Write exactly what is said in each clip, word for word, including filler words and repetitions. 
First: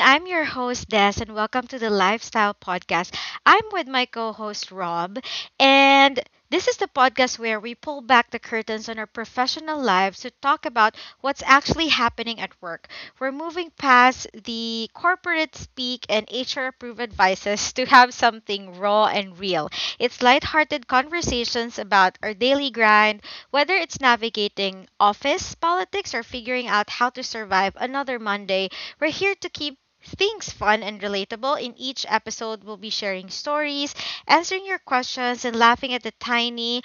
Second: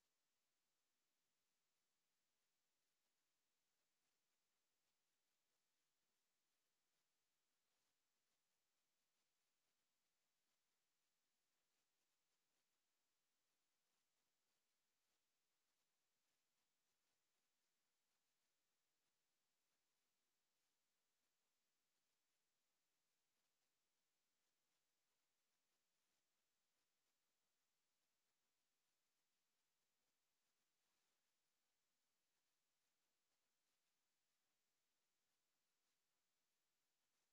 I'm your host, Des, and welcome to the Lifestyle Podcast. I'm with my co host, Rob, and this is the podcast where we pull back the curtains on our professional lives to talk about what's actually happening at work. We're moving past the corporate speak and H R approved advices to have something raw and real. It's lighthearted conversations about our daily grind, whether it's navigating office politics or figuring out how to survive another Monday. We're here to keep things fun and relatable. In each episode, we'll be sharing stories, answering your questions, and laughing at the tiny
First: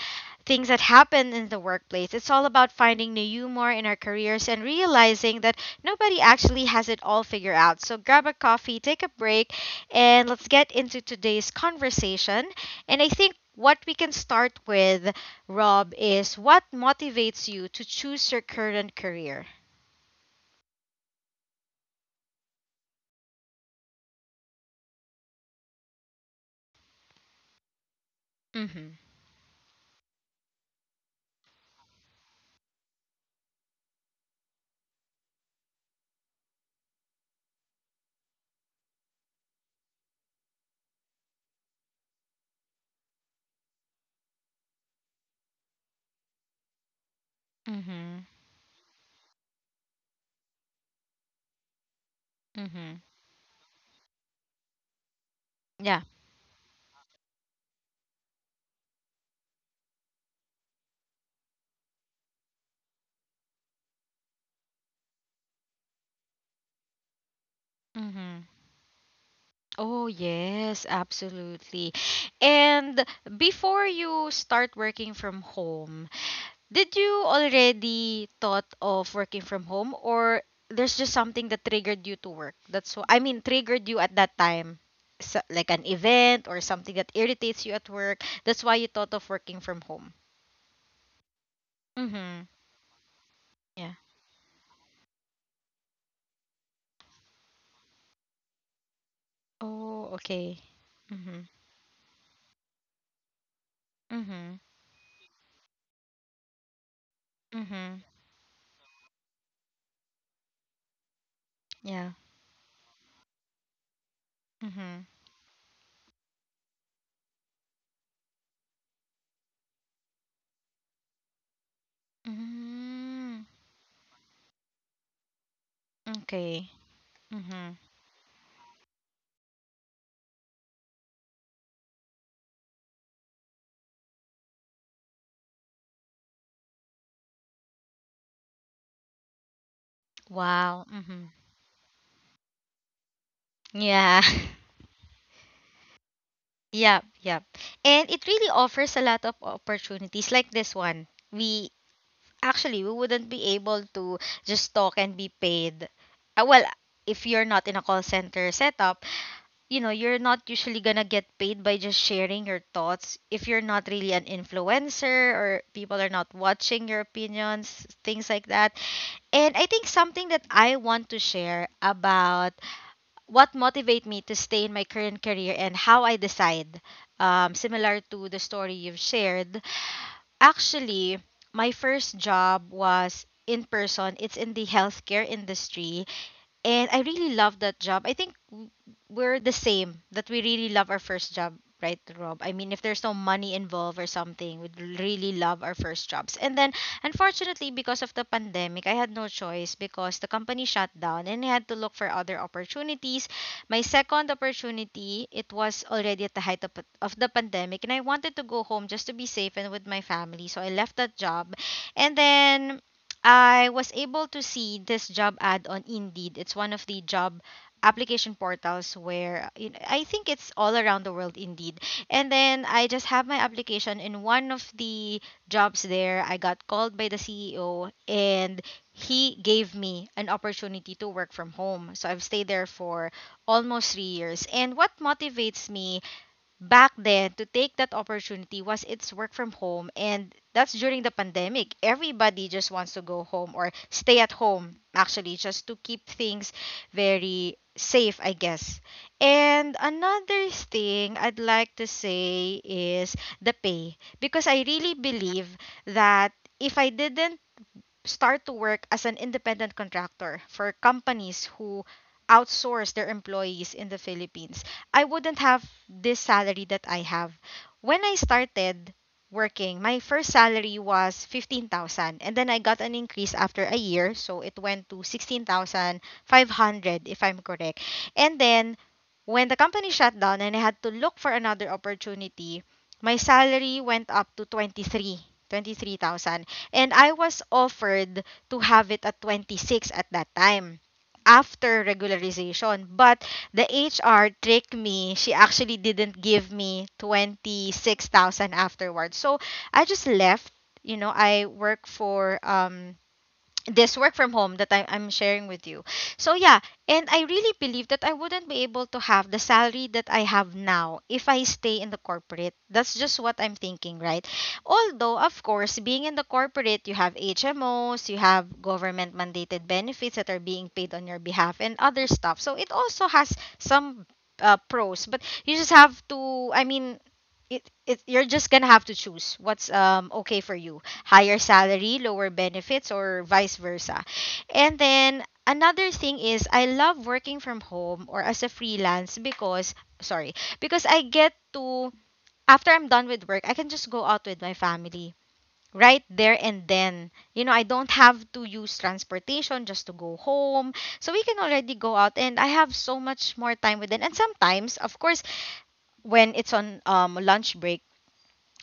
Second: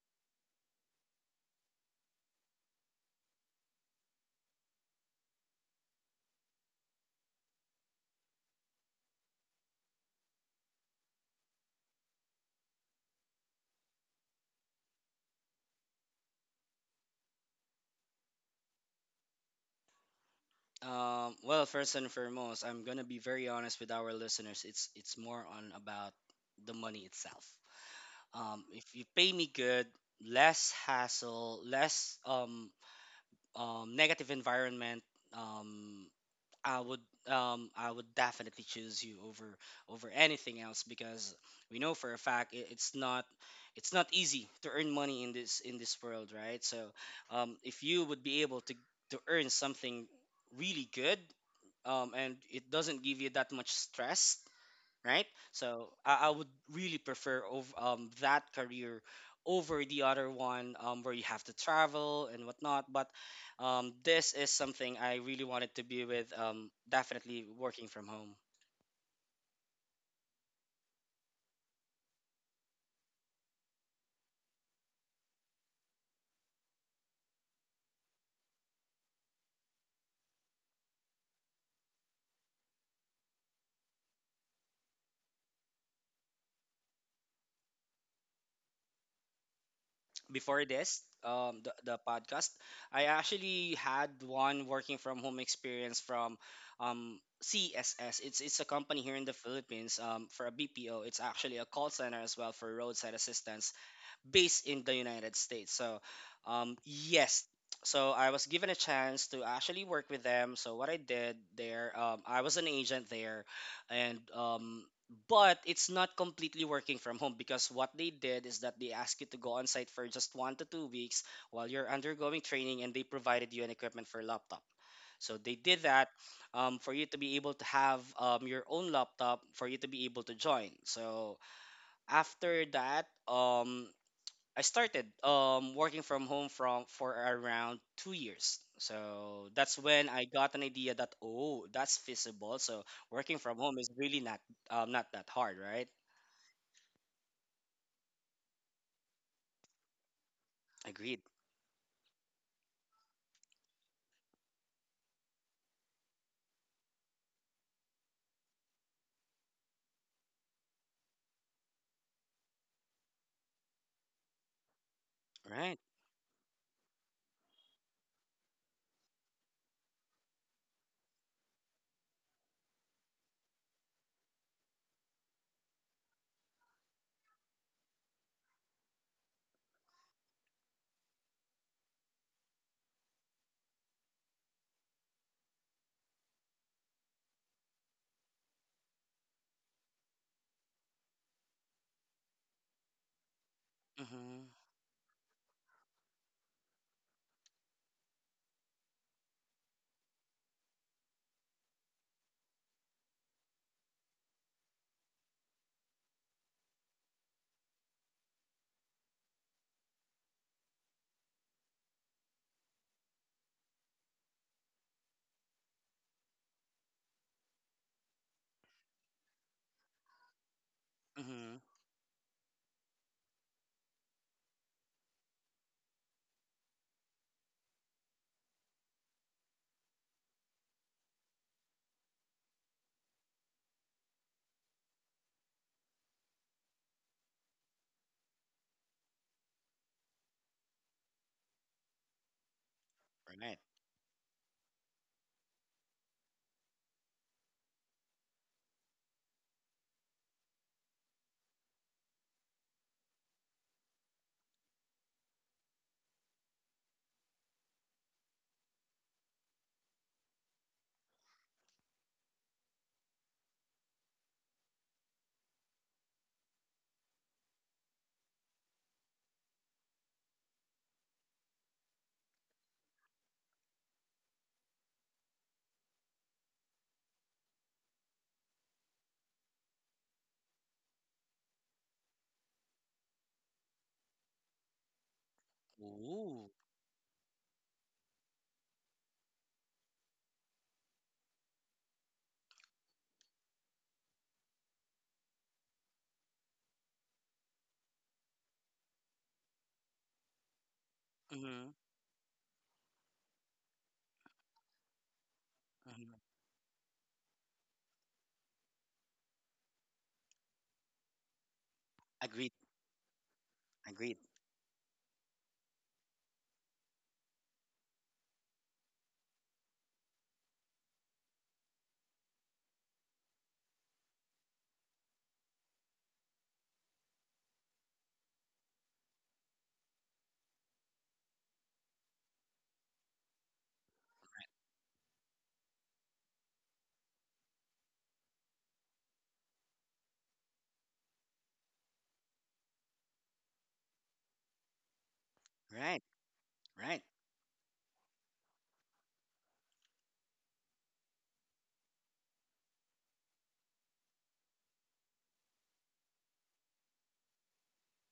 things that happen in the workplace. It's all about finding new humor in our careers and realizing that nobody actually has it all figured out. So grab a coffee, take a break, and let's get into today's conversation. And I think what we can start with, Rob, is what motivates you to choose your current career? Um, well, first and foremost, I'm gonna be very honest with our listeners. It's it's more on about the money itself. Hmm. Um, if you pay me good, less hassle, less um, um, negative environment. Um, I would um I would definitely choose you over over anything else because we know for a fact it, it's not it's not easy to earn money in this in this world, right? So um Hmm. if you would be able to to earn something really good um and Hmm. it doesn't give you that much stress, right? Yeah. So I, I would really prefer over, um, that career over the other one, um, where you have to travel and whatnot. But um, this is something I really wanted to be with, um, definitely working Hmm. from home. Oh, yes, absolutely. And before you start working from home, did you already thought of working from home, or there's just something that triggered you to work? That's what I mean, triggered you at that time. So, like an event or something that irritates you at work. That's why you thought of working from home. Before this, um, the, the Mhm. podcast, I Yeah. actually had one working from home experience from um, C S S. It's it's a company here in the Oh, Philippines, okay. um, for a Mhm. B P O. It's actually a call center as well for roadside assistance Mhm. based in the United States. So, um, yes. Mhm. So I was given a chance to actually work with them. So what I did Yeah. there, um, I was an agent there, and Mhm. um, but it's not completely working from home because what they did is that they asked you to go on site for just one to two weeks while you're undergoing training, Mm. and they provided you an equipment for laptop. So they did that, Okay. um, for you to Mhm. be able to have um, your own laptop for you to be able to join. So after that, um, I started um, working from home from for around two years. So that's when I Wow. got an Mhm. idea that, oh, that's feasible. So working from Yeah. home is really not, um, not that hard, right? Yep, yep. And it really offers a lot of opportunities like this one. Agreed. We actually, we wouldn't be able to just talk and be paid. Uh, well, if you're not in a call center setup, you know, you're not usually gonna get paid by just sharing your thoughts. If you're not really an influencer or people are Right. not watching your opinions, things like that. And I think something that I want to share about what motivate me to stay in my current career and how I decide, um, similar to the story you've shared. Actually, my first job was in person. It's in the healthcare industry. And I really love that job. I think w- we're the same, that we really love our first job, right, Rob? I mean, if there's no money involved or something, we'd Mm-hmm. really love our first jobs. And then, unfortunately, because of the pandemic, I had no choice because the company shut down and I had to look for other opportunities. My second opportunity, it was already at the height of, of the pandemic, and I wanted to go home just to be safe and with my family. So I left that job. And then I was able to see this job ad on Indeed. It's one of the job application portals where, you know, I think it's all around the world indeed. Mm-hmm. And then I just have my application in one of the jobs there. I got called by the C E O and he gave me an opportunity to work from home. So I've stayed there for almost three years. And what motivates me back then to take that opportunity was it's work from home, and that's during the pandemic everybody just wants to go home or Right. stay at home actually just to keep things very safe, I guess. And another thing I'd like to say is the pay, because I really believe that if I didn't start to work as an independent contractor for companies who outsource their employees in the Philippines, I wouldn't have this salary that I have. When I started working, my first salary was fifteen thousand, and then I got an increase after a year, so it went to sixteen thousand five hundred if I'm correct. And then when the company shut down and I had to look for another opportunity, my salary went up to twenty three, twenty three thousand. And Ooh. I was offered to have it at twenty-six at that time after regularization. But the H R tricked me. She actually didn't give me twenty-six thousand afterwards. So I just left. You know, I work Mm-hmm. for um this work from home that I, I'm sharing with you. So yeah, Mm-hmm. and I really believe that I wouldn't be able to have the salary that I have now if I stay in the corporate. That's Agreed. just what I'm thinking, right? Agreed. Although, of course, being in the corporate, you have H M Os, you have government mandated benefits that are being paid on your behalf and other stuff. So it also has some uh, pros, but you just have to, I mean, it, it, you're just gonna have to choose what's um okay for you, higher salary, lower benefits, or vice versa. And then another thing is I love working from home or as a freelance because, sorry, because I get to, after I'm done with work, I can just go out with my family right there Right. and then. You know, Right. I don't have to use transportation just to go home. So we can already go out and I have so much more time with them. And sometimes, of course, when it's on um lunch break,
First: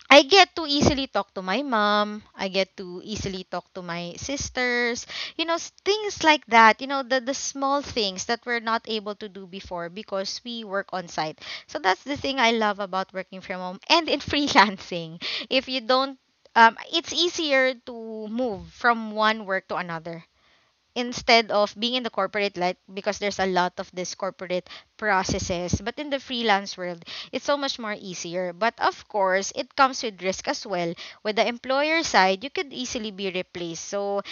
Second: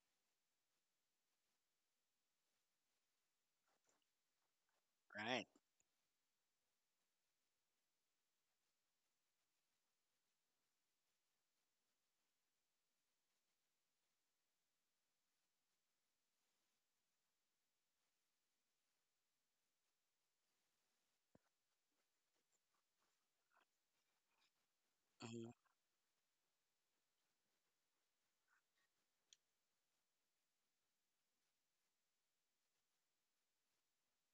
I get to easily talk to my mom. I get to easily talk to my sisters. You Right. know, s- things like that. You know, the the small things that we're not able to do before because we work on site. So that's the thing I love about working from home and in freelancing. If you don't um, it's easier to move from one work to another instead of being in the corporate life because there's a lot of this corporate Mm-hmm. processes, but in the freelance world it's so much more easier, but of course it comes with risk as well. With the employer side you could easily be replaced, so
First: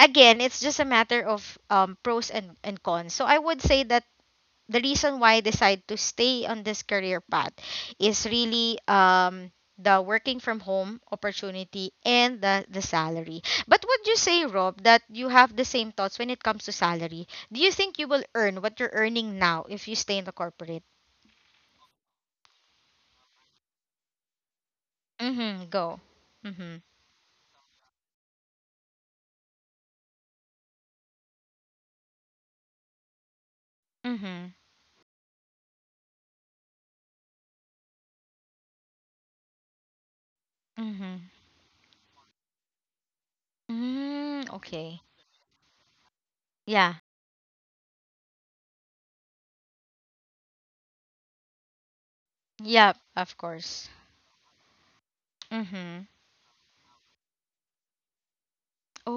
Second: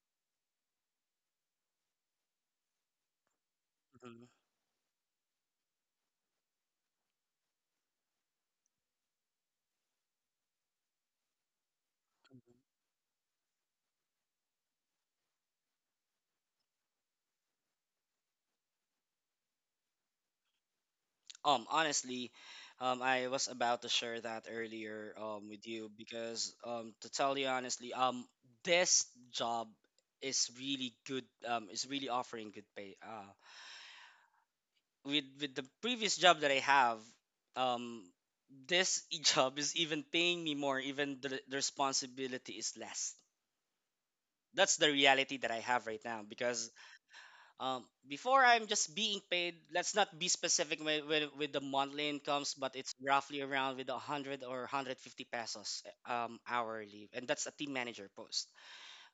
again it's just a matter of um, pros and, and cons. So I would say that Mm-hmm. the reason why I decide to stay on this career path is really um the working from home opportunity and Mm-hmm. the the salary. But would you say, Rob, that you have the same thoughts when it comes to salary? Do you think you will earn what you're earning now if you stay in the corporate? Um, honestly, um, I was about to share that earlier, um, with Mm-hmm. you Go. because, Mm-hmm. um, to tell you honestly, um, this job is really good. Um, is really offering good pay. Uh, Mm-hmm. with with the previous job that I have, um, this job is even paying me more. Mm-hmm. Even the, the responsibility is less. Mm, That's the okay. reality that I have right now because, Yeah. Um, before, I'm just being paid, let's not be specific with, with, with the monthly incomes, but Yep, it's of roughly around course. with one hundred or one hundred fifty pesos Mm-hmm. uh, um, hourly. And that's a team manager post.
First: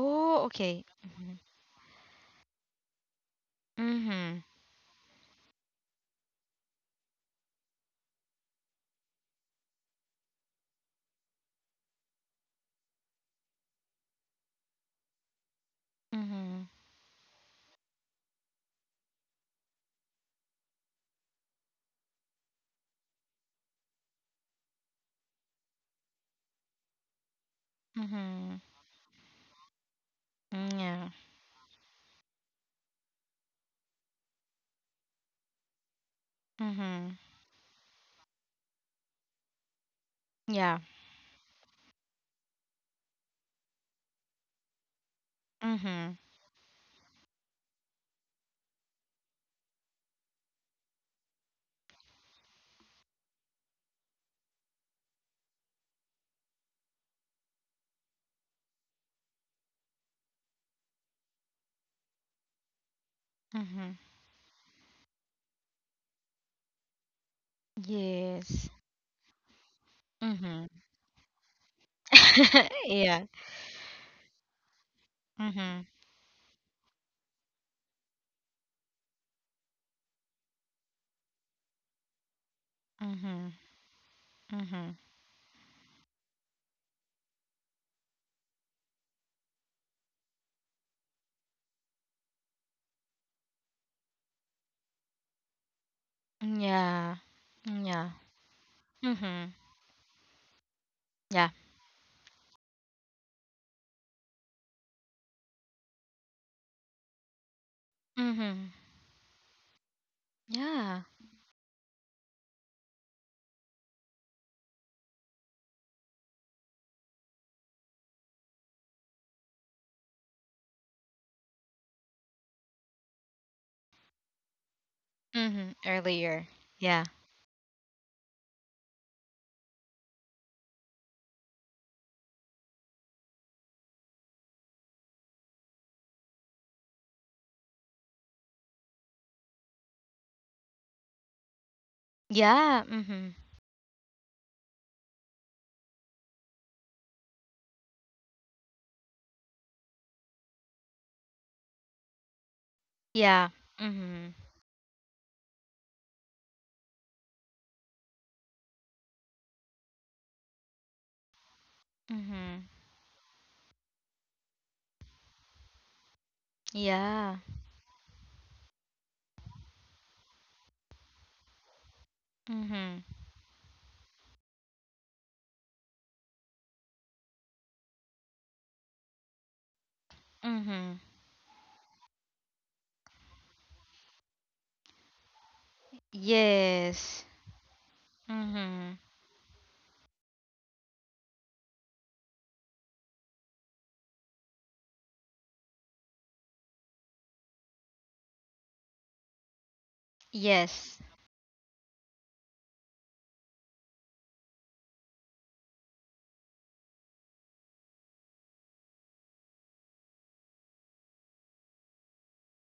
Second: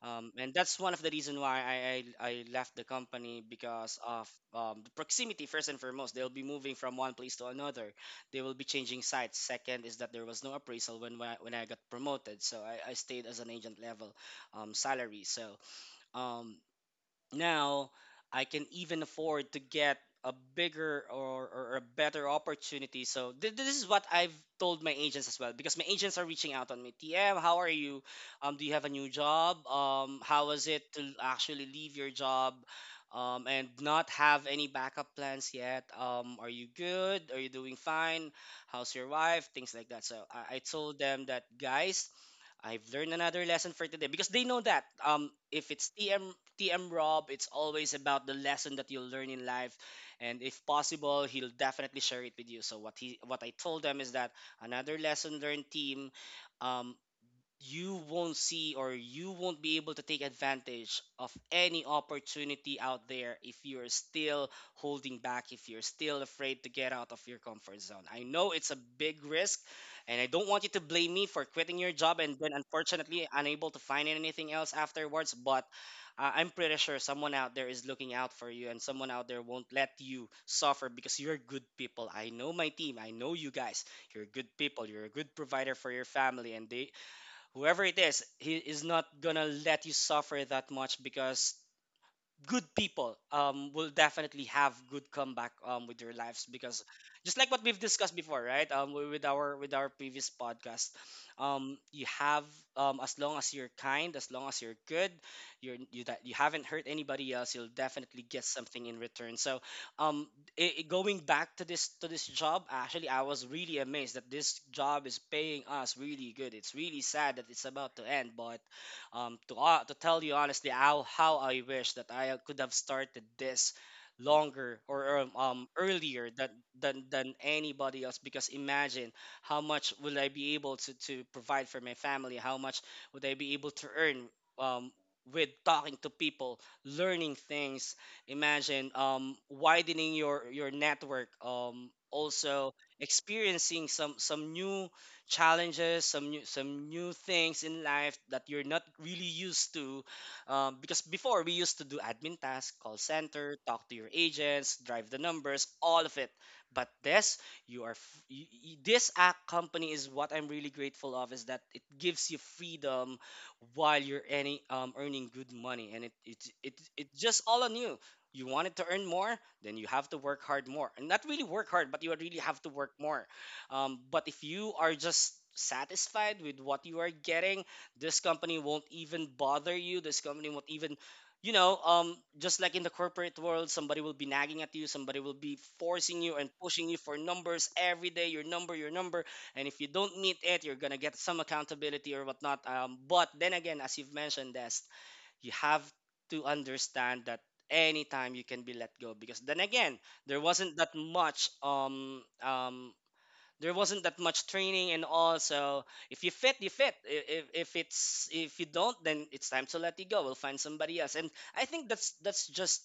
Um, and that's okay. one of the Mm-hmm. reason why I, I, I left the company because of, Mm-hmm. um, the proximity, first and foremost. They'll be moving from one place to another. They will be changing sites. Second is that there was no appraisal when, when, I, when I got promoted. So I, I stayed as an agent level, um, salary. So um, Mm-hmm. now I can even afford to get a bigger, or, or a better opportunity. So th- this is what I've told my agents as well because my agents are reaching out on me. T M, how are you? Um, Mm-hmm. Do you have a new job? Um, how was it Mm, yeah. to actually leave your job? Um, and not have any backup plans yet. Um, are you Mhm. good? Are you doing fine? How's your wife? Things like that. So I, I Yeah. told them that, guys, I've learned another lesson for today because they know that um if it's Mhm. T M T M Rob, it's always about the lesson that you'll learn in life, and if possible, he'll definitely share it with you. So what he what I told them is that another lesson learned, team. Um, you won't see or you won't be able to take advantage of any opportunity out there if you're Mhm. still holding back, if you're still afraid to get out of your comfort zone. I know it's Yes. a big risk, and I don't want you Mhm. to blame me for quitting your job and then Yeah. unfortunately unable to find anything else afterwards, but Mhm. uh, I'm pretty sure someone out there is looking out for you and someone out there won't let you suffer because you're good people. I know my team, I know you Mhm. guys, you're good people, Mhm. you're a good provider for your family, and they, whoever it is, he is not gonna let you suffer that much because good people, um, will definitely have good comeback, um, with their lives because Yeah. just like what we've Yeah. discussed before, right, um, wi- with Mhm. our with our previous podcast, Yeah. um, you have, um, as long as you're kind, as long as you're good, you're you that you haven't hurt anybody else, you'll definitely get Mhm. something in return. So um, i i- Yeah. going back to this to this job, actually, I was really amazed that this job is paying us really good. It's really sad that it's about to end, but um, to uh, to tell you honestly, how how I wish that I could have started this longer, or um, um Mhm. earlier than Earlier. than Yeah. than anybody else because imagine how much will I be able to to provide for my family, how much would I be able to earn um with talking to people, learning things, imagine um widening your your network, um also Yeah. Mhm. experiencing some some new challenges, some new, some new things in life that you're not really used to. Um, because before, we used to do admin tasks, call Yeah. center, talk to your Mhm. agents, drive the numbers, all of it. But this, you are f- y- y- this act company is what I'm really grateful of, is that it gives you Mhm. freedom while you're any um, earning good money, and it it it it's just Yeah. all on you. You wanted to earn more, then you have to work hard more, and not really work hard, but you really have to work Mhm. more, um, but if you are just satisfied with what you are getting, this company won't even bother you. This company won't even, Mhm. you know, um, just like in the corporate world, somebody will be nagging at you, somebody will be forcing you and pushing you for Yes. numbers every day, your number, your Mhm. number. And if you don't meet it, you're gonna get some accountability or whatnot. Um, but then again, as you've mentioned, Des, you have to understand that anytime you can be let go because then again there wasn't that Yes. much um um there wasn't that much training and all. So if you fit, you fit. I- If, if it's, if you don't, then it's time to let you go. We'll find somebody else. And I think that's that's just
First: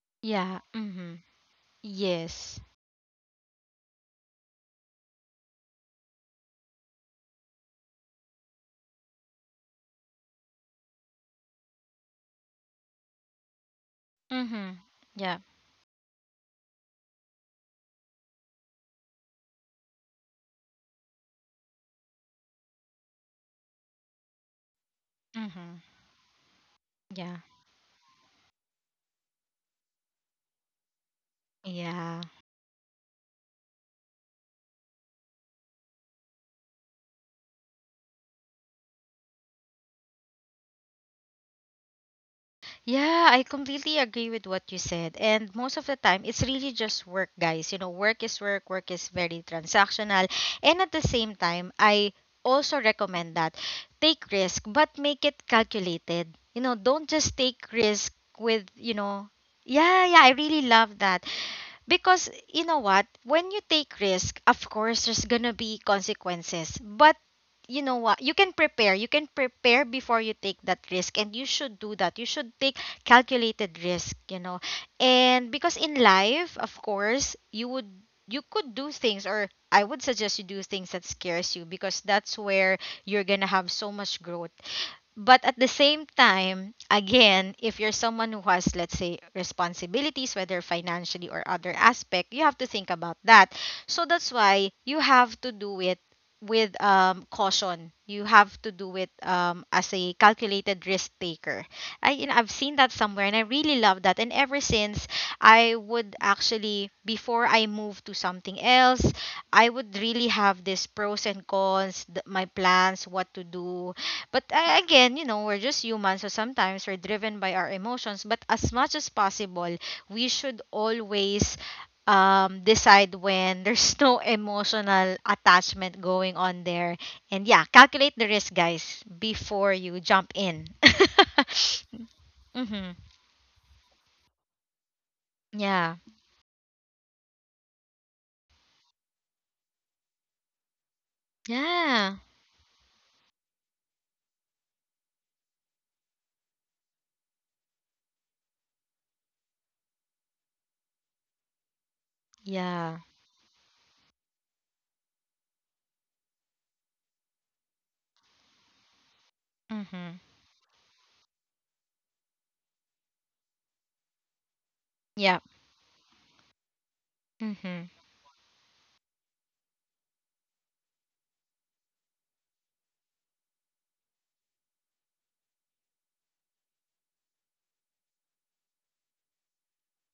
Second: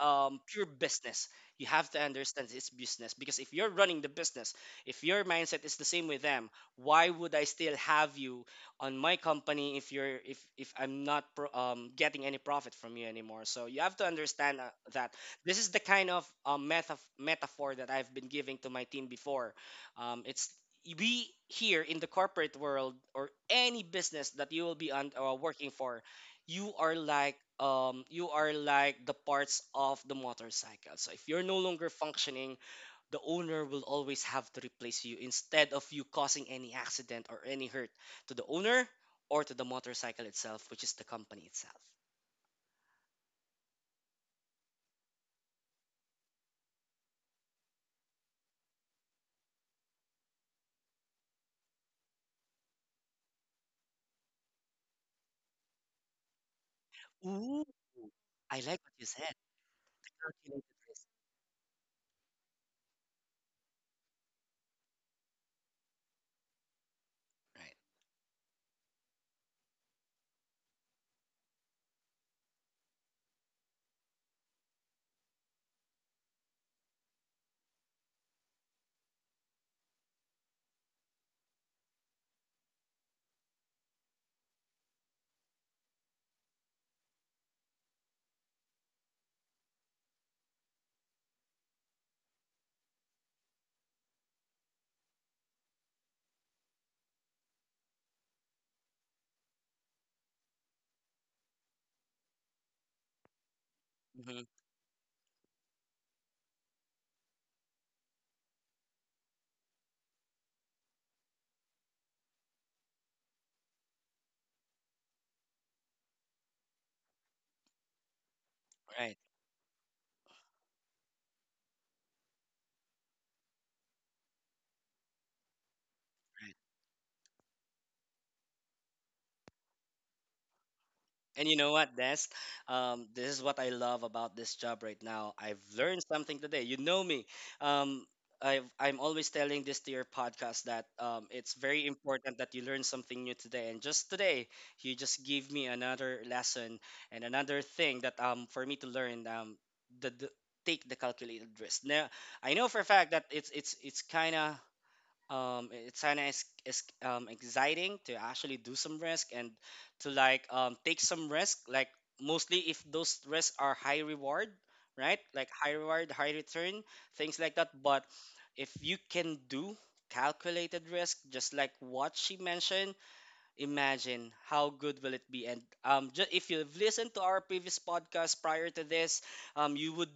um, Yeah. pure Mhm. business. You have to understand Yes. it's business because if you're running the business, if your mindset is the same with them, why would I still have you on my company if you're if if I'm not pro, um, getting any profit from you anymore? So you have to understand uh, Mhm. that Yeah. this is the kind of, um, meta- metaphor that I've been giving to my team before. Um, it's, we here in the corporate world or any business that you will be on, uh, working Mhm. for, you are Yeah. like, um you are like the parts of the motorcycle. So if you're no longer Yeah. functioning, the owner will always have to replace you instead of you causing any accident or any hurt to the owner or to the motorcycle itself, which is the company itself. Yeah, I completely agree with what you said. And most of the time, it's really just work, guys. You know, work is work, work is very transactional. And at the same time, I also recommend that take risk, but make it calculated. You know, don't just take Ooh, risk I with, like what you you know, said. yeah, yeah, I Calculated really love risk. that. Because you know what, when you take risk of course there's gonna be consequences, but Right. you know what, you can prepare, you can prepare before you take that risk, and you should do that. You should take calculated risk, you know. And because in life, of course, you would, you could do things, or I would suggest you do things that scares you because that's where you're gonna have so much growth. But at the same time, again, if you're someone who has, let's say, responsibilities, whether financially or other aspect, you have to think about that. So that's why you have to do it with um, caution. You have to do it um, as a calculated risk taker. I, you know, I've seen that somewhere and I really love that. And Hmm. ever since, I would actually, before I move to something else, I would really have this pros and cons, th- my plans, what to do, but uh, again, you know, we're just human, so sometimes we're driven by our emotions. But as much as Right. possible, we should always um, decide when there's no emotional attachment going Right. on there. And yeah, calculate the risk, guys, before you jump in. And you know what, Des? Mm-hmm. Um, this is what I love about this job right now. I've Yeah. learned something today. You know me. Um, I've, I'm always telling this to your podcast that um, it's very Yeah. important that you learn something new today. And just today, you just give me another lesson and another thing that, um, for me to learn. Um, the, the take the calculated risk. Now I know for a Yeah. fact that it's it's it's kind of, um it's kind of is um exciting to actually do some risk and to, Mm-hmm. like, um take some risk, like, mostly if those risks are high reward, right, Yeah. like high reward, high return, things like that. Mm-hmm. But if you can do calculated risk, just like what she mentioned, imagine how good will it be. And um just, if you've listened to our previous podcast prior to this, um you would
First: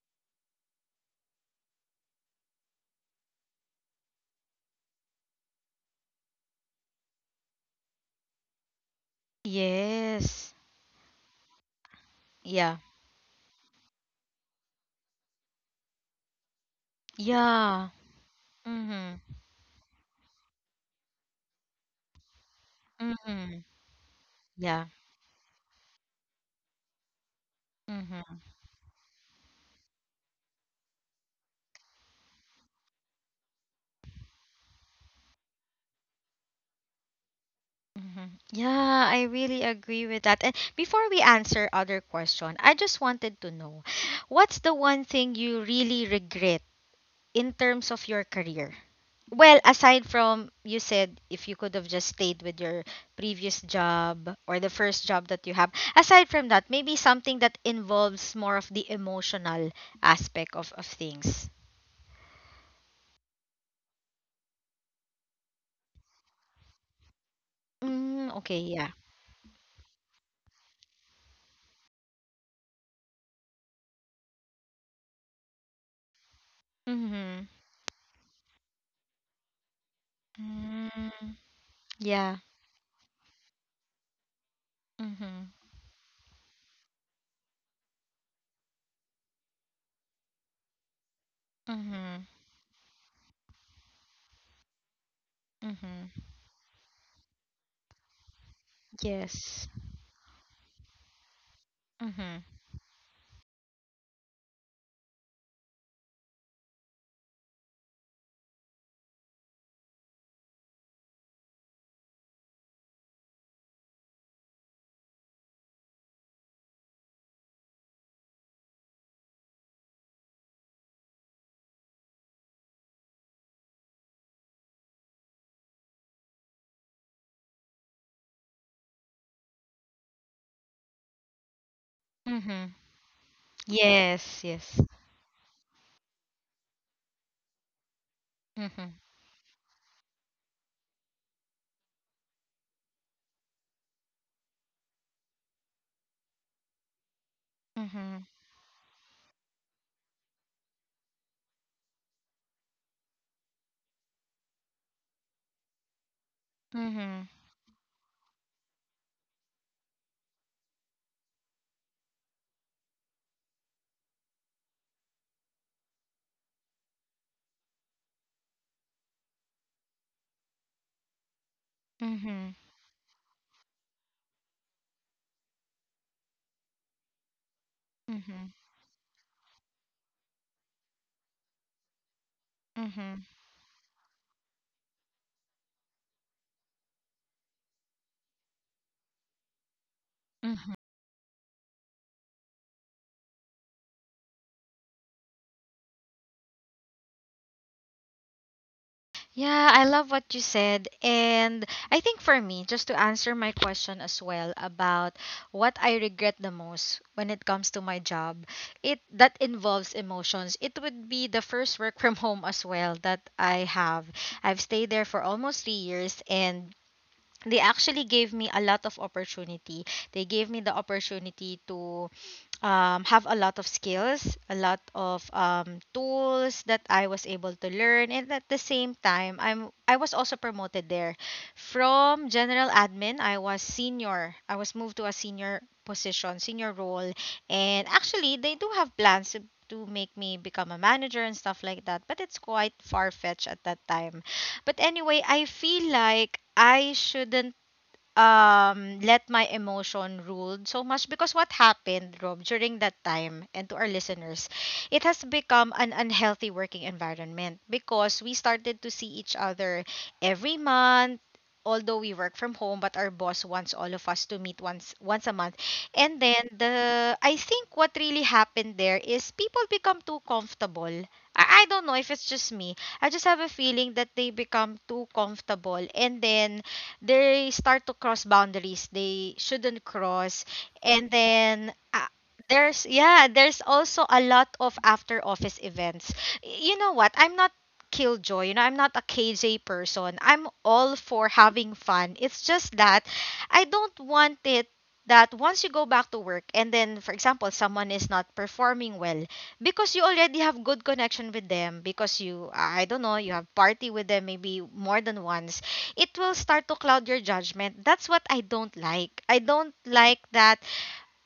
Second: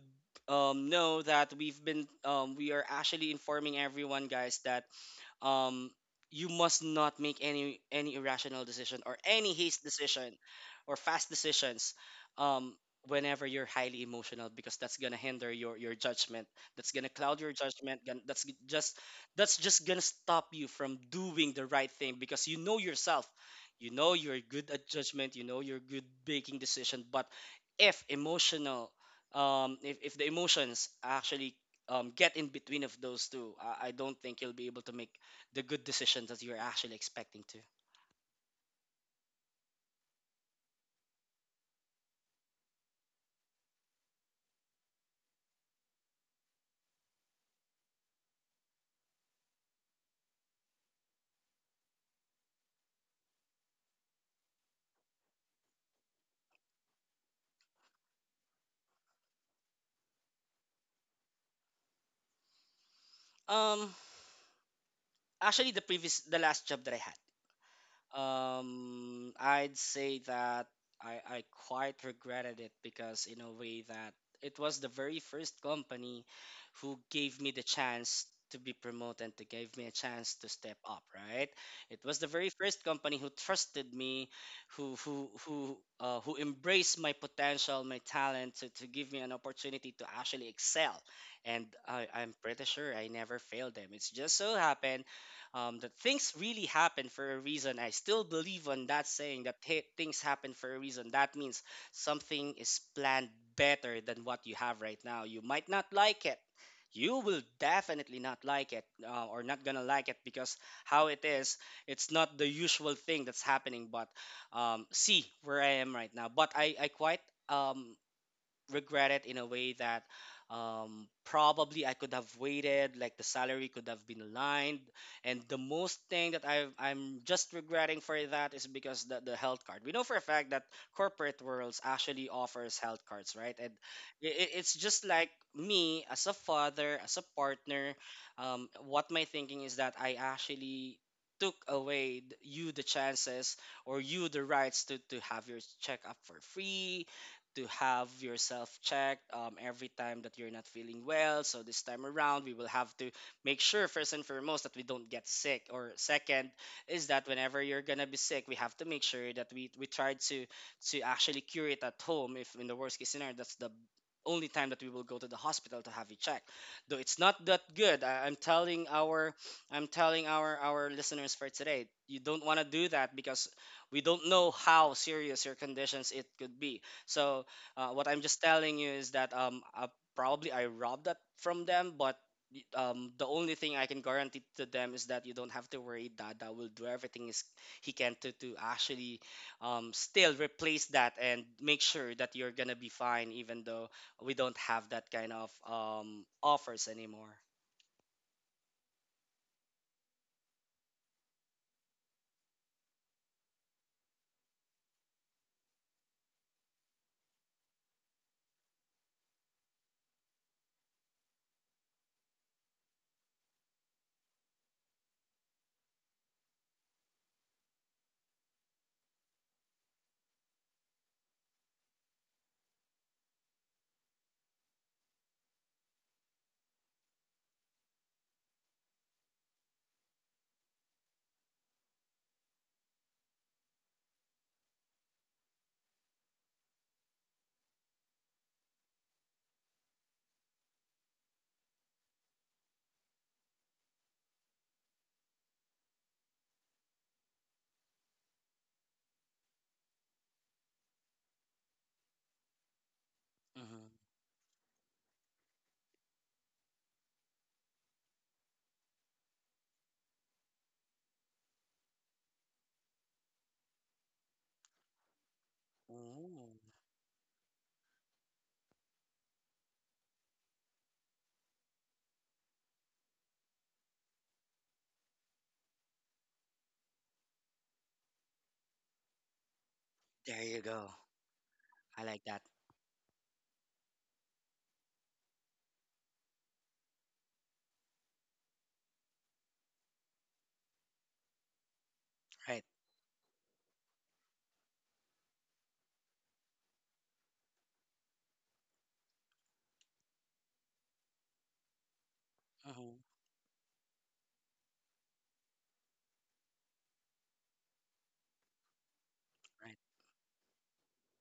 um, know that we've been, um, we are actually informing everyone, guys, that um, you must not make any any irrational decision or any haste decision Yes. or fast decisions, um, Yeah. whenever you're highly emotional because that's gonna hinder your your judgment. That's gonna cloud your Yeah. judgment. gon- That's g- just Mm-hmm. that's just gonna stop you from doing the right thing because you know yourself. Mm-hmm. You know you're good Yeah. at judgment. You know you're good making decision. But if Mm-hmm. emotional, um, if if the emotions actually um, get in between of those two, I, I don't think you'll be able to make the good decisions that you're actually expecting to. Mhm. Yeah, I really agree with that. And before we answer other question, I just wanted to know, what's the one thing you really regret in terms of your career? Well, aside from, you said, if you could have just stayed with your previous job or the first job that you have, aside from that, maybe something that involves more of the emotional aspect of, of things. Um, actually, the previous, the last job that I Mm, okay, yeah. Um, I'd say that I, I quite regretted it because, in a way, that it was the very first company who gave Mm-hmm. me the chance to be promoted and to gave me a chance to step up, Mm, right? It was the yeah. very first company who trusted me, who who Mm-hmm. who uh, who embraced my potential, my talent to, to give me an opportunity to actually excel. And I, Mm-hmm. I'm pretty sure I never failed them. It's just so happened um, that Mm-hmm. things really happen for a reason. I still believe on that saying that Yes. hey, things happen for a reason. That means Mhm. something is planned better than what you have right now. You might not like it. You will definitely not like it uh, or not gonna like it because how it is, it's not the usual thing that's happening. But um, see where I am right now. But I, I quite um, regret it in a way that um, probably I could have waited, like the salary could have been aligned. And the most thing that I've, I'm just regretting for that is because the, the health card. We know for a fact that corporate worlds actually Mhm. offers health cards, right? And Yes. it, it's Yes. just like me as a father, as a partner, um, Mhm. what my thinking is that I actually took away th- you the chances or you the rights to, to have your checkup for free to have Mhm. yourself checked um, every time that you're not feeling well. So this time around, we will have to make sure first and foremost that we don't get sick. Or second is that Mhm. whenever you're gonna be sick, we have to make sure that we we try to to actually cure it at home. If in the worst case scenario, that's the only time that we will go to the hospital to have it checked. Though it's not that good. I, I'm telling our I'm telling our our listeners for today, you don't Mhm. want to do that because we don't know how serious your conditions it could be. So uh, what I'm just Mhm. telling you is that um, uh, probably I robbed that from them, but y- um, Mhm. the only thing I can guarantee to them is that you don't have to worry. Dada will do everything is he can to to actually um, still Mhm. replace that and make sure that you're gonna be fine, even though we don't have that kind of um, offers anymore. Yeah, I love what you said. And I think for me, just to answer my question as well about what I regret the most when it comes to my job, it that involves emotions. It would be the first work from home as well that I have. I've stayed there for almost three years, and they actually gave me a lot of opportunity. They gave me the opportunity to um, have a lot of skills, a lot of um, tools that I was able to learn, and at the same time, I'm I was also promoted there. From general admin, I was senior. I was moved to a senior position, senior role, and actually, they do have plans. to to make me become a manager and stuff like that, but it's quite far fetched at that time. But anyway, I feel like I shouldn't um let my emotion rule so much, because what happened, Rob, during that time, and to our Mm-hmm. listeners, it has become an unhealthy working environment because we started to see each other every month. Although we work from home, but our boss wants all of us to meet once once a month. And then Ooh, the I think what really happened there is people become too comfortable. I, I don't know if it's just me. I just have a feeling that they become too comfortable, and then they start to cross boundaries they shouldn't cross. there you go. And then uh, I like that. there's, yeah, there's also a lot of after office events. Y- you know what, I'm not killjoy, you know, I'm not a KJ person, I'm all for having fun. It's Right. just that I don't want it, that once you go back to work and then, for example, someone is not performing well because you already have good connection with them, because you, I don't Mm-hmm. know, you have party with them maybe more than once, it will start to cloud your judgment. That's what I don't like. I don't Right. like that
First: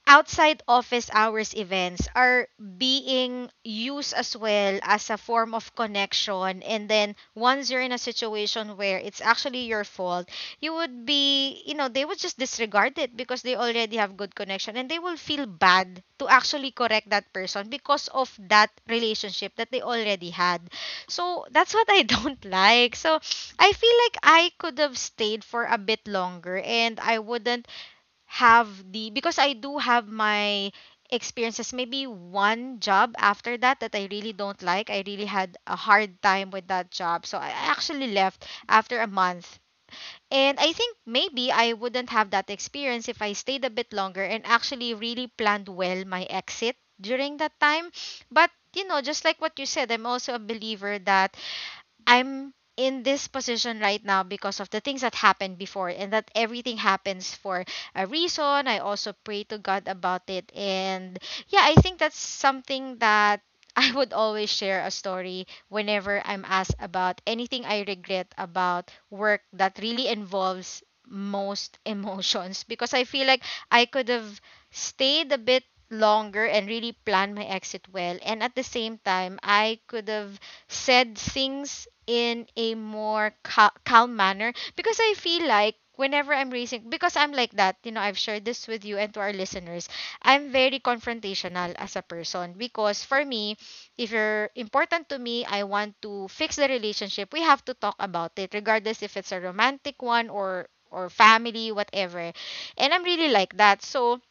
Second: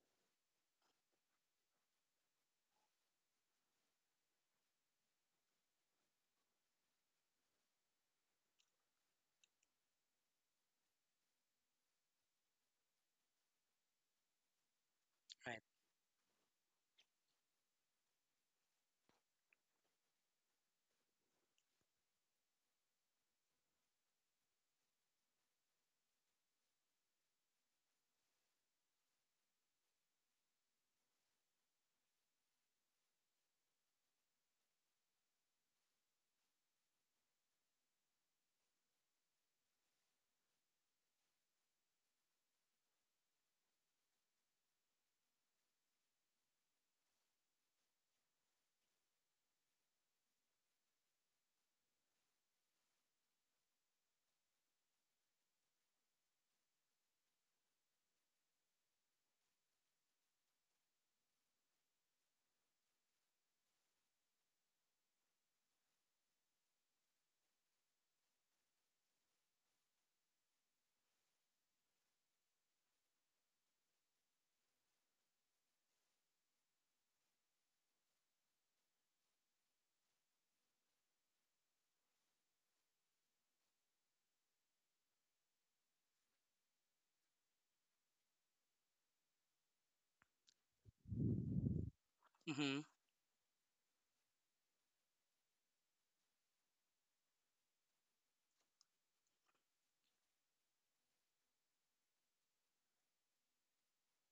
outside office hours events are being used as well as a form of connection, and then once you're in a situation where it's actually your fault, you would be, you know, they would just disregard it because they already have good connection, and they will feel Right. bad to actually correct that person because of that relationship that they already had. So that's what I don't like. So I feel like I could have stayed for a bit longer, and I wouldn't have the, because I do have my experiences, maybe one job after that that I really don't like. I really had a hard time with that job, so I actually left after a month. And I think maybe I wouldn't have that experience if I stayed a bit longer and actually really planned well my exit during that time. But you know, just like what you said, I'm also a believer that I'm in this position right now because of the things that happened before, and that everything happens for a reason. I also pray to God about it. And yeah, I think that's something that I would always share a story whenever I'm asked about anything I regret about work that really involves most emotions, because I feel like I could have stayed a bit longer and really planned my exit well, and at the same time I could have said things in a more cal- calm manner. Because I feel like whenever I'm raising, because I'm like that, you know, I've shared this with you and to our listeners. I'm very confrontational as a person Mm-hmm. because for me, if you're important to me, I want to fix the relationship. We have to talk about it regardless if it's a romantic one or or family, whatever. And I'm really like that. So,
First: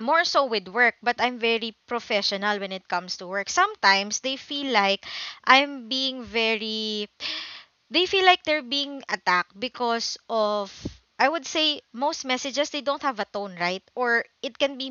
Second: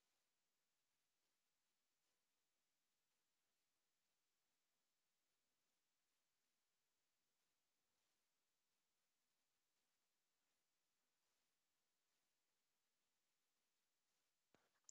more so with work, but I'm very professional when it comes to work. Sometimes they feel like I'm being very, they feel like they're being attacked because of, I would say, most messages, they don't have a tone, right? Or it can be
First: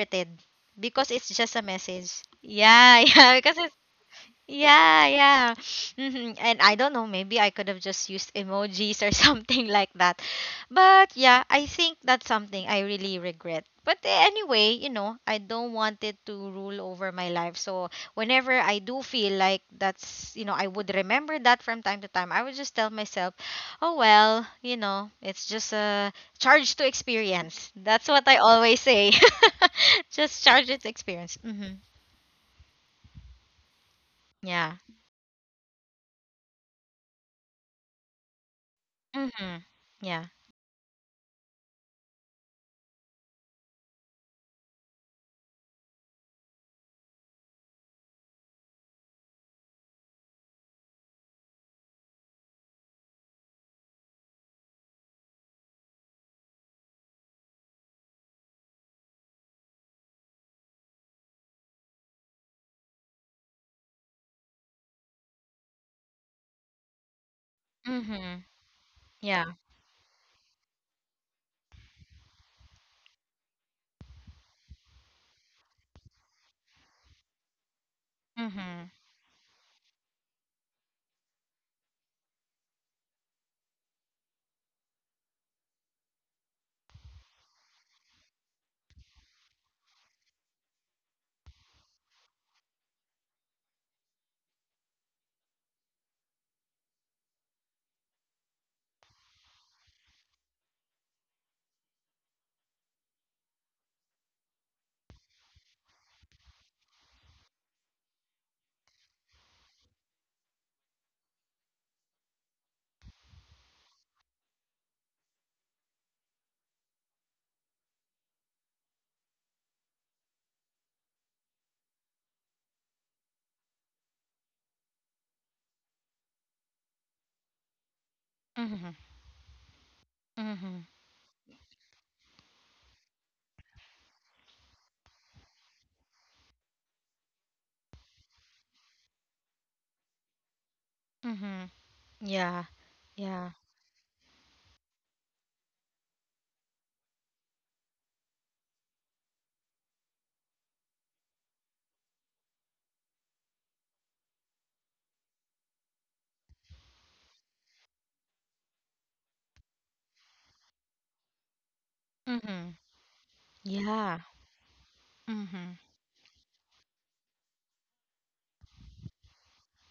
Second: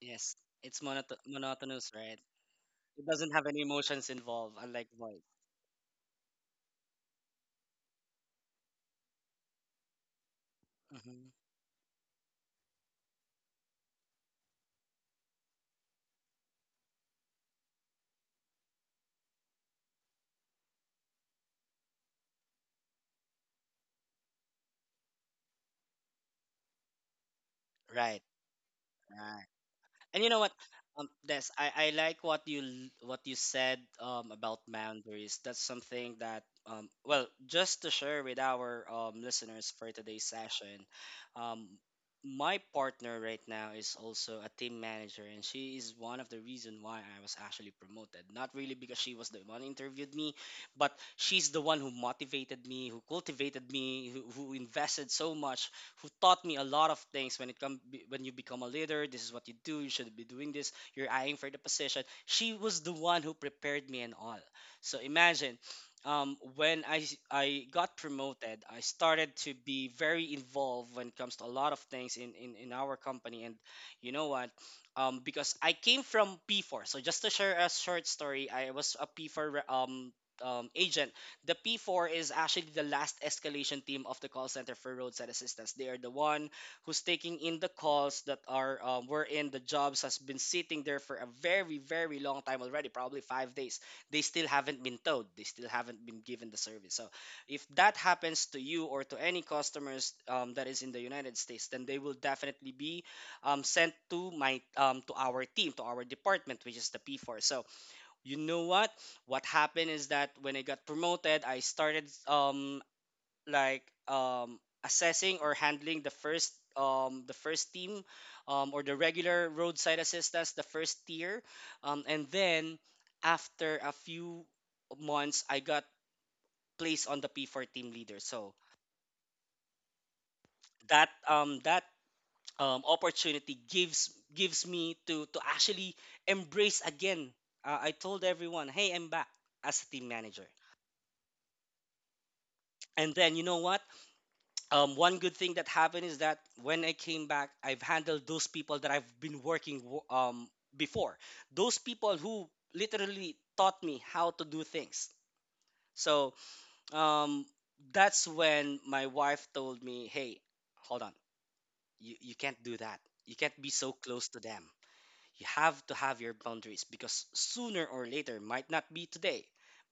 Yes. It's because monoto- it's just a monotonous, message. right? Yeah, It doesn't yeah, have because any it's emotions involved, unlike yeah, voice. yeah. hmm And I don't know, maybe I could have just used emojis or something like that. But Hmm. yeah, I think that's something I really regret. But eh, anyway, you know, I don't want it to rule over my life. So whenever I do feel like that's, you know, I would remember that from time to time, I would just tell myself, oh, well, you know, it's just a charge to experience. That's Right, what I always say. right. And you know Just what? charge it to Um, Des, experience. I, I Hmm. like what you l- what you said um, about Yeah. boundaries. That's something that um, well, just to share with our um, Hmm. listeners for today's Yeah. session, um, my partner right now is also a team manager, and she is one of the reason why I was actually promoted. Not really because she was the one who interviewed me, but she's the one who motivated me, who cultivated me, who, who invested so much who taught me a lot of things when it come be- when you become a leader, this is what you do, you should be doing this, you're eyeing for the position. She was the one who prepared me and all. So imagine um, when I, s- I got Mm-hmm. promoted, I started Yeah. to be very involved when it comes to a lot of things in, in, in our company. And you know what? Um, because I came from P four. So just to share a short story, I Mm-hmm. was a P four re- um, um, agent. The P four is actually the last escalation team of the call center for roadside assistance. They are the one who's taking in the calls that are um, wherein the jobs has been sitting there for a very very long time already, probably five days. They still haven't been towed. They still haven't been given the service. So if that happens to you or to any customers um, that is in the United States, then they will definitely be um, sent to my um, to our team to our department, which is the P four. So you know what what happened is that when I got promoted I started um like um assessing or handling the first um the first team um or the regular roadside assistance, the first tier, um and then after a few months I got placed on the P four team leader. So Mm-hmm. Mm-hmm. that um that um opportunity gives gives me to to actually embrace again. uh, I told everyone, hey, I'm back as a team manager. Mm-hmm. Yeah. And then you Yeah. know what? Um, one good thing that happened is that when I came back, I've handled those people that I've been working w- um, before. Those people who literally taught me how to do things. So um, that's when my wife told me, "Hey, hold on, you, you can't Mm-hmm. do that. You can't be so Yeah. close to them." You have Mm-hmm. to have your boundaries because sooner or later might not be today,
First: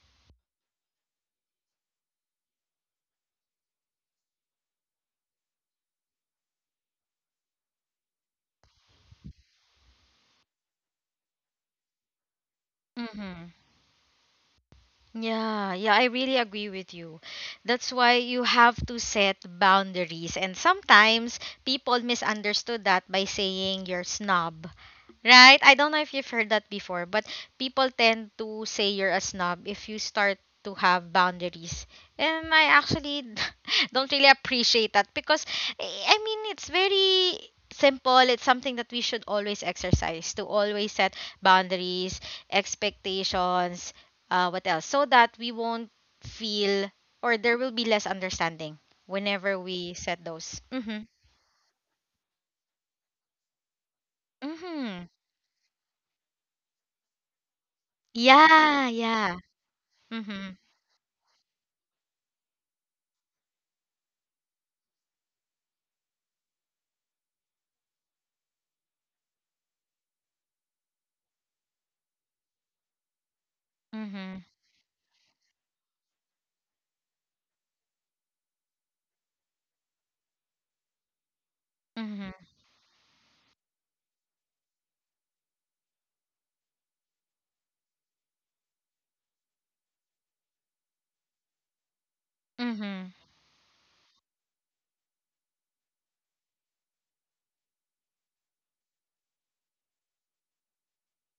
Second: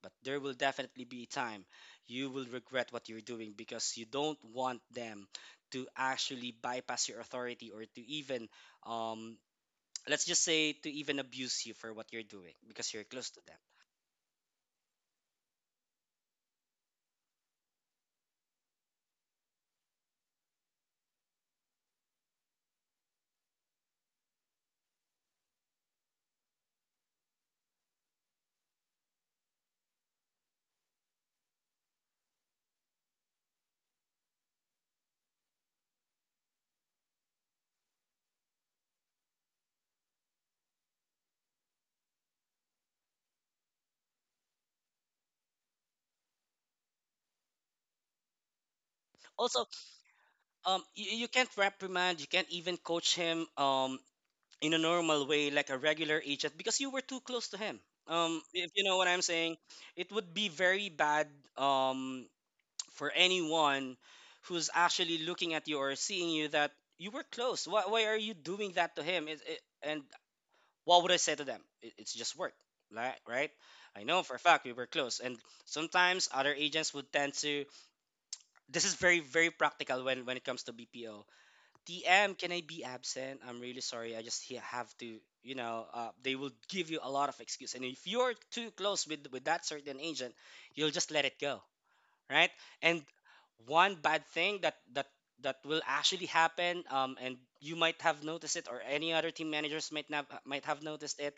but there will definitely be a time you will regret what you're doing because you don't want them to actually bypass your authority or to even um let's just say to even abuse you for what you're doing because you're close to Mm-hmm. them Yeah, yeah, I really agree with you. That's why you have to set boundaries. And sometimes people misunderstood that by saying you're snob. Right? I don't know if you've heard that before, but people tend to say you're a snob if you start to have boundaries. And I actually don't really appreciate that because eh, I mean it's very simple. It's something that we should always exercise, to always set boundaries, expectations, uh, what else? So that we won't feel, or there will be less understanding whenever also. we set those. um Mm-hmm. You, you can't reprimand, you can't even coach him um in a Mm-hmm. normal way like a regular agent because you were too close to him. Um if you Yeah, know what I'm yeah. saying, it would be Mm-hmm. very bad um for anyone who's actually looking at you or seeing you that you were close. Why, why are you doing that to him? It, it, and what would I say to them? It, it's just work, right? Right. I know for Mm-hmm. a fact we were close. And sometimes other agents would tend to, this is very very practical when when it comes to bpo, D M, Mm-hmm. can I be absent? I'm really sorry. I just he- have to, you know, uh, they will give you a lot of excuse. And if you're too close with with that certain agent, you'll just let it go, right? And Mm-hmm. one bad thing that that that will actually happen, um, and you might have noticed it, or any other team managers might not might have noticed it,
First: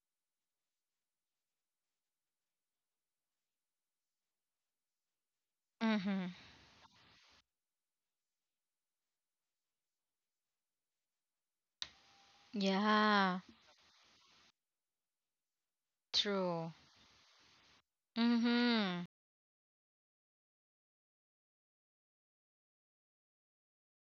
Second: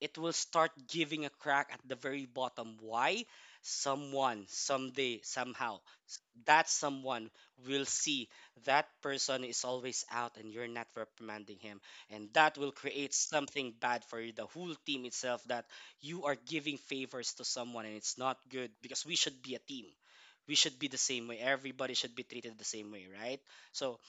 it will start giving a crack at the very bottom. Why? Someone, someday, somehow, s- Mm-hmm. that someone will see that person is always out and you're not reprimanding him. And that will create Yeah, something bad for you, the whole team itself, that you are true. giving favors to someone, and it's not good Mm-hmm. because we should be a team. We should be the same way. Everybody should be treated the same way, right? So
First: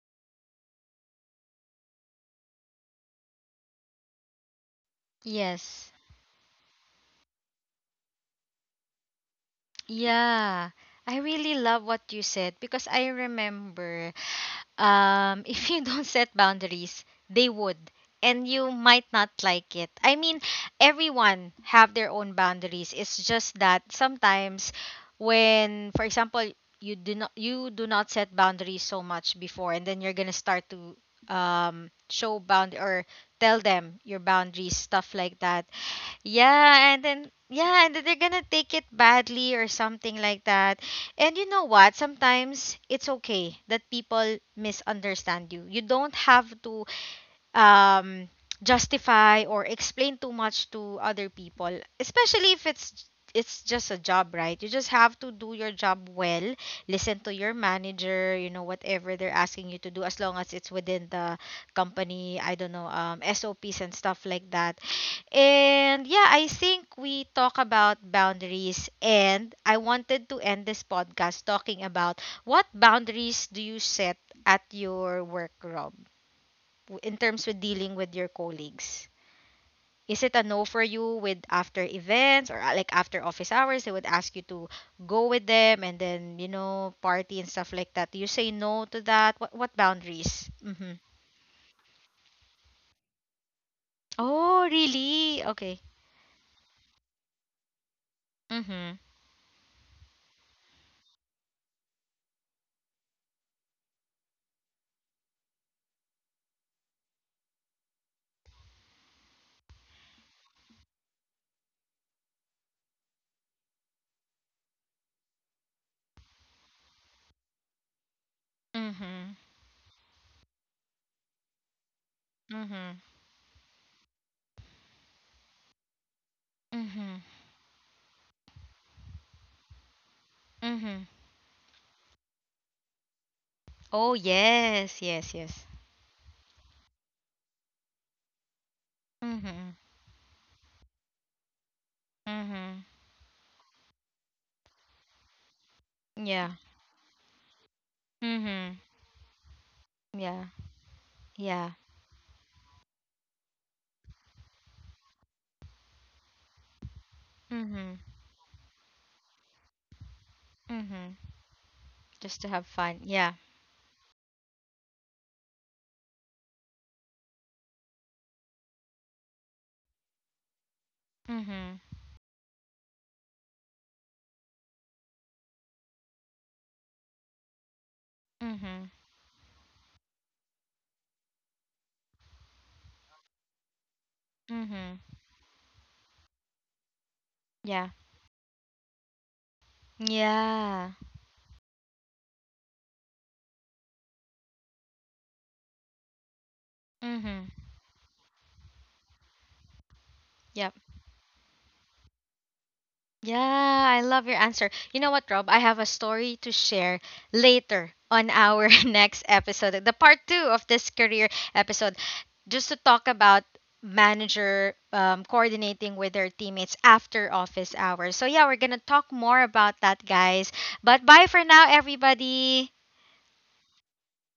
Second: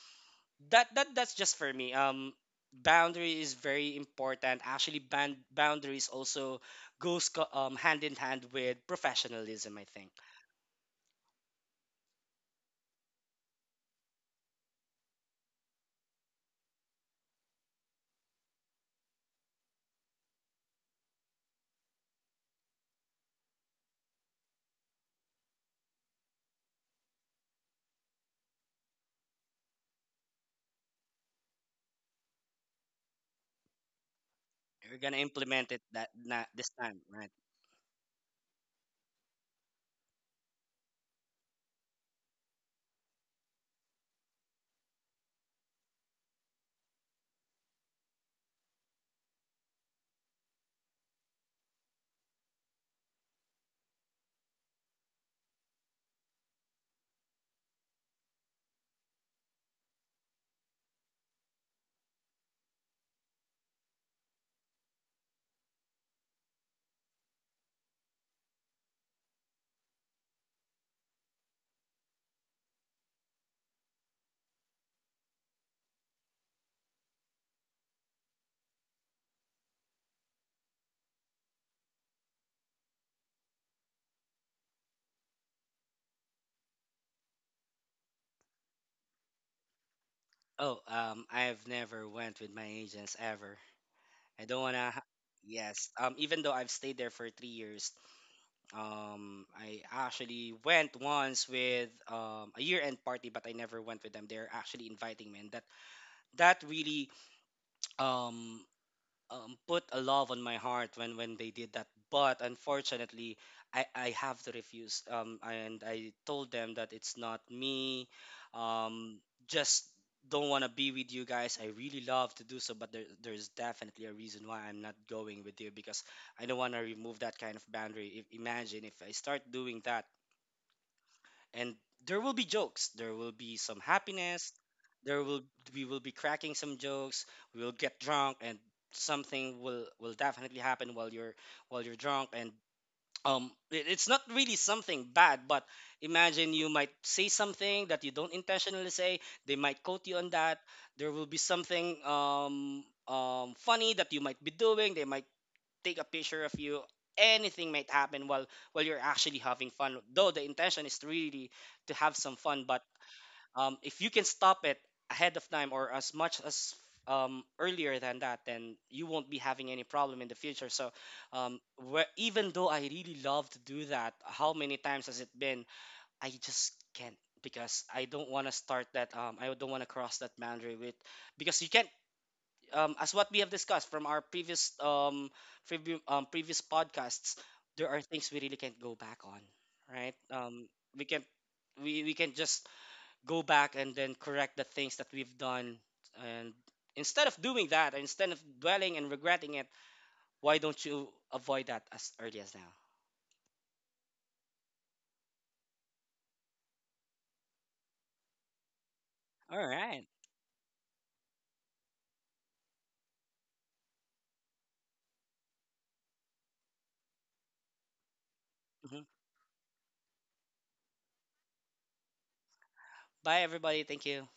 that that that's just for me. Um, boundary is very important. Actually, band Yes. boundaries also goes co- um hand in hand with professionalism, I think. Yeah. I really love what you said, because I remember, um, if you don't set boundaries, they would, and you might not like it. I mean, everyone have their own boundaries. It's just that sometimes when, for example, you do not you do not set boundaries so much before, and then you're gonna start to um show bound or tell them your boundaries, We're stuff gonna like that. implement it that not this Yeah, time, and then right? yeah, and then they're gonna take it badly or something like that. And you know what? Sometimes it's okay that people misunderstand you. You don't have to um, justify or explain too much to other people, especially if it's, it's just a job, right? You just have to do your job well, listen to your manager, you know, whatever they're asking you to do, as long as it's within the company, I don't know, um, S O Ps and stuff like that. And yeah, I think we talk about boundaries, and I wanted to end this podcast talking about what boundaries do you set at your work, Rob? W- in terms with dealing with your colleagues? Is it a no for you with after events, or uh, like after office hours? They would ask you to go with them and then, you know, party and stuff like that. Do you say no to that? What, what boundaries? Oh, Mm-hmm. um, I've never went with my agents ever. I don't Oh, wanna. Ha. really? Okay. Yes. Um, even though I've stayed there for three years, Mm-hmm. um, I actually went once with um a year-end party, but I never went with them. They're actually inviting me, and that that really um um, put a love on my heart when when they did that. But unfortunately, I I have to refuse. Um, and I told them that it's not me. Um, Mm-hmm. just don't want to be with you guys. I really love to do so, but Mm-hmm. there there's definitely a reason why I'm not going with you because I don't want to Mm-hmm. remove that kind of boundary. If, imagine if I start doing that Mm-hmm. and there will be jokes, there will be some Oh, happiness, yes. there Yes, will yes. we will be cracking some jokes, we will get drunk, and something Mm-hmm. will will definitely happen while you're while you're drunk. And Mm-hmm. um it, it's not really something bad, but imagine Yeah. you might say something that you don't Mm-hmm. intentionally say, they might quote you on Yeah. that. There will be Yeah. something um um funny that you might be doing, they might take a picture of you. Anything might Mm-hmm. happen while while you're actually having fun, though the intention is Mm-hmm. really to have some Just to fun. have But fun. Yeah. um, if you can stop it ahead of time or as much as um, earlier than that, then you won't be having any problem in the future. So um, Mm-hmm. where, even though I really love to do that, how many times has it been, I just can't because I don't want to start Mhm. that. um, I don't want to cross that boundary with because you can't um, as what we have discussed from our previous Mhm. um, previ- um previous podcasts, Yeah. there are things we really can't go back on, right? Um, Yeah. we can we we can just go back and then correct the things that we've done, and instead of Mhm. doing that, instead of dwelling and regretting it, why Yep. don't you avoid that as early as now? Yeah, I love your answer. You know what, Rob? I have a story to share later on our next All episode, the right. part two of this career episode, just to talk about manager um, coordinating with their teammates after office hours. So yeah, we're going to Mhm. talk more about that, guys. But bye for now, everybody. Bye, everybody. Thank you.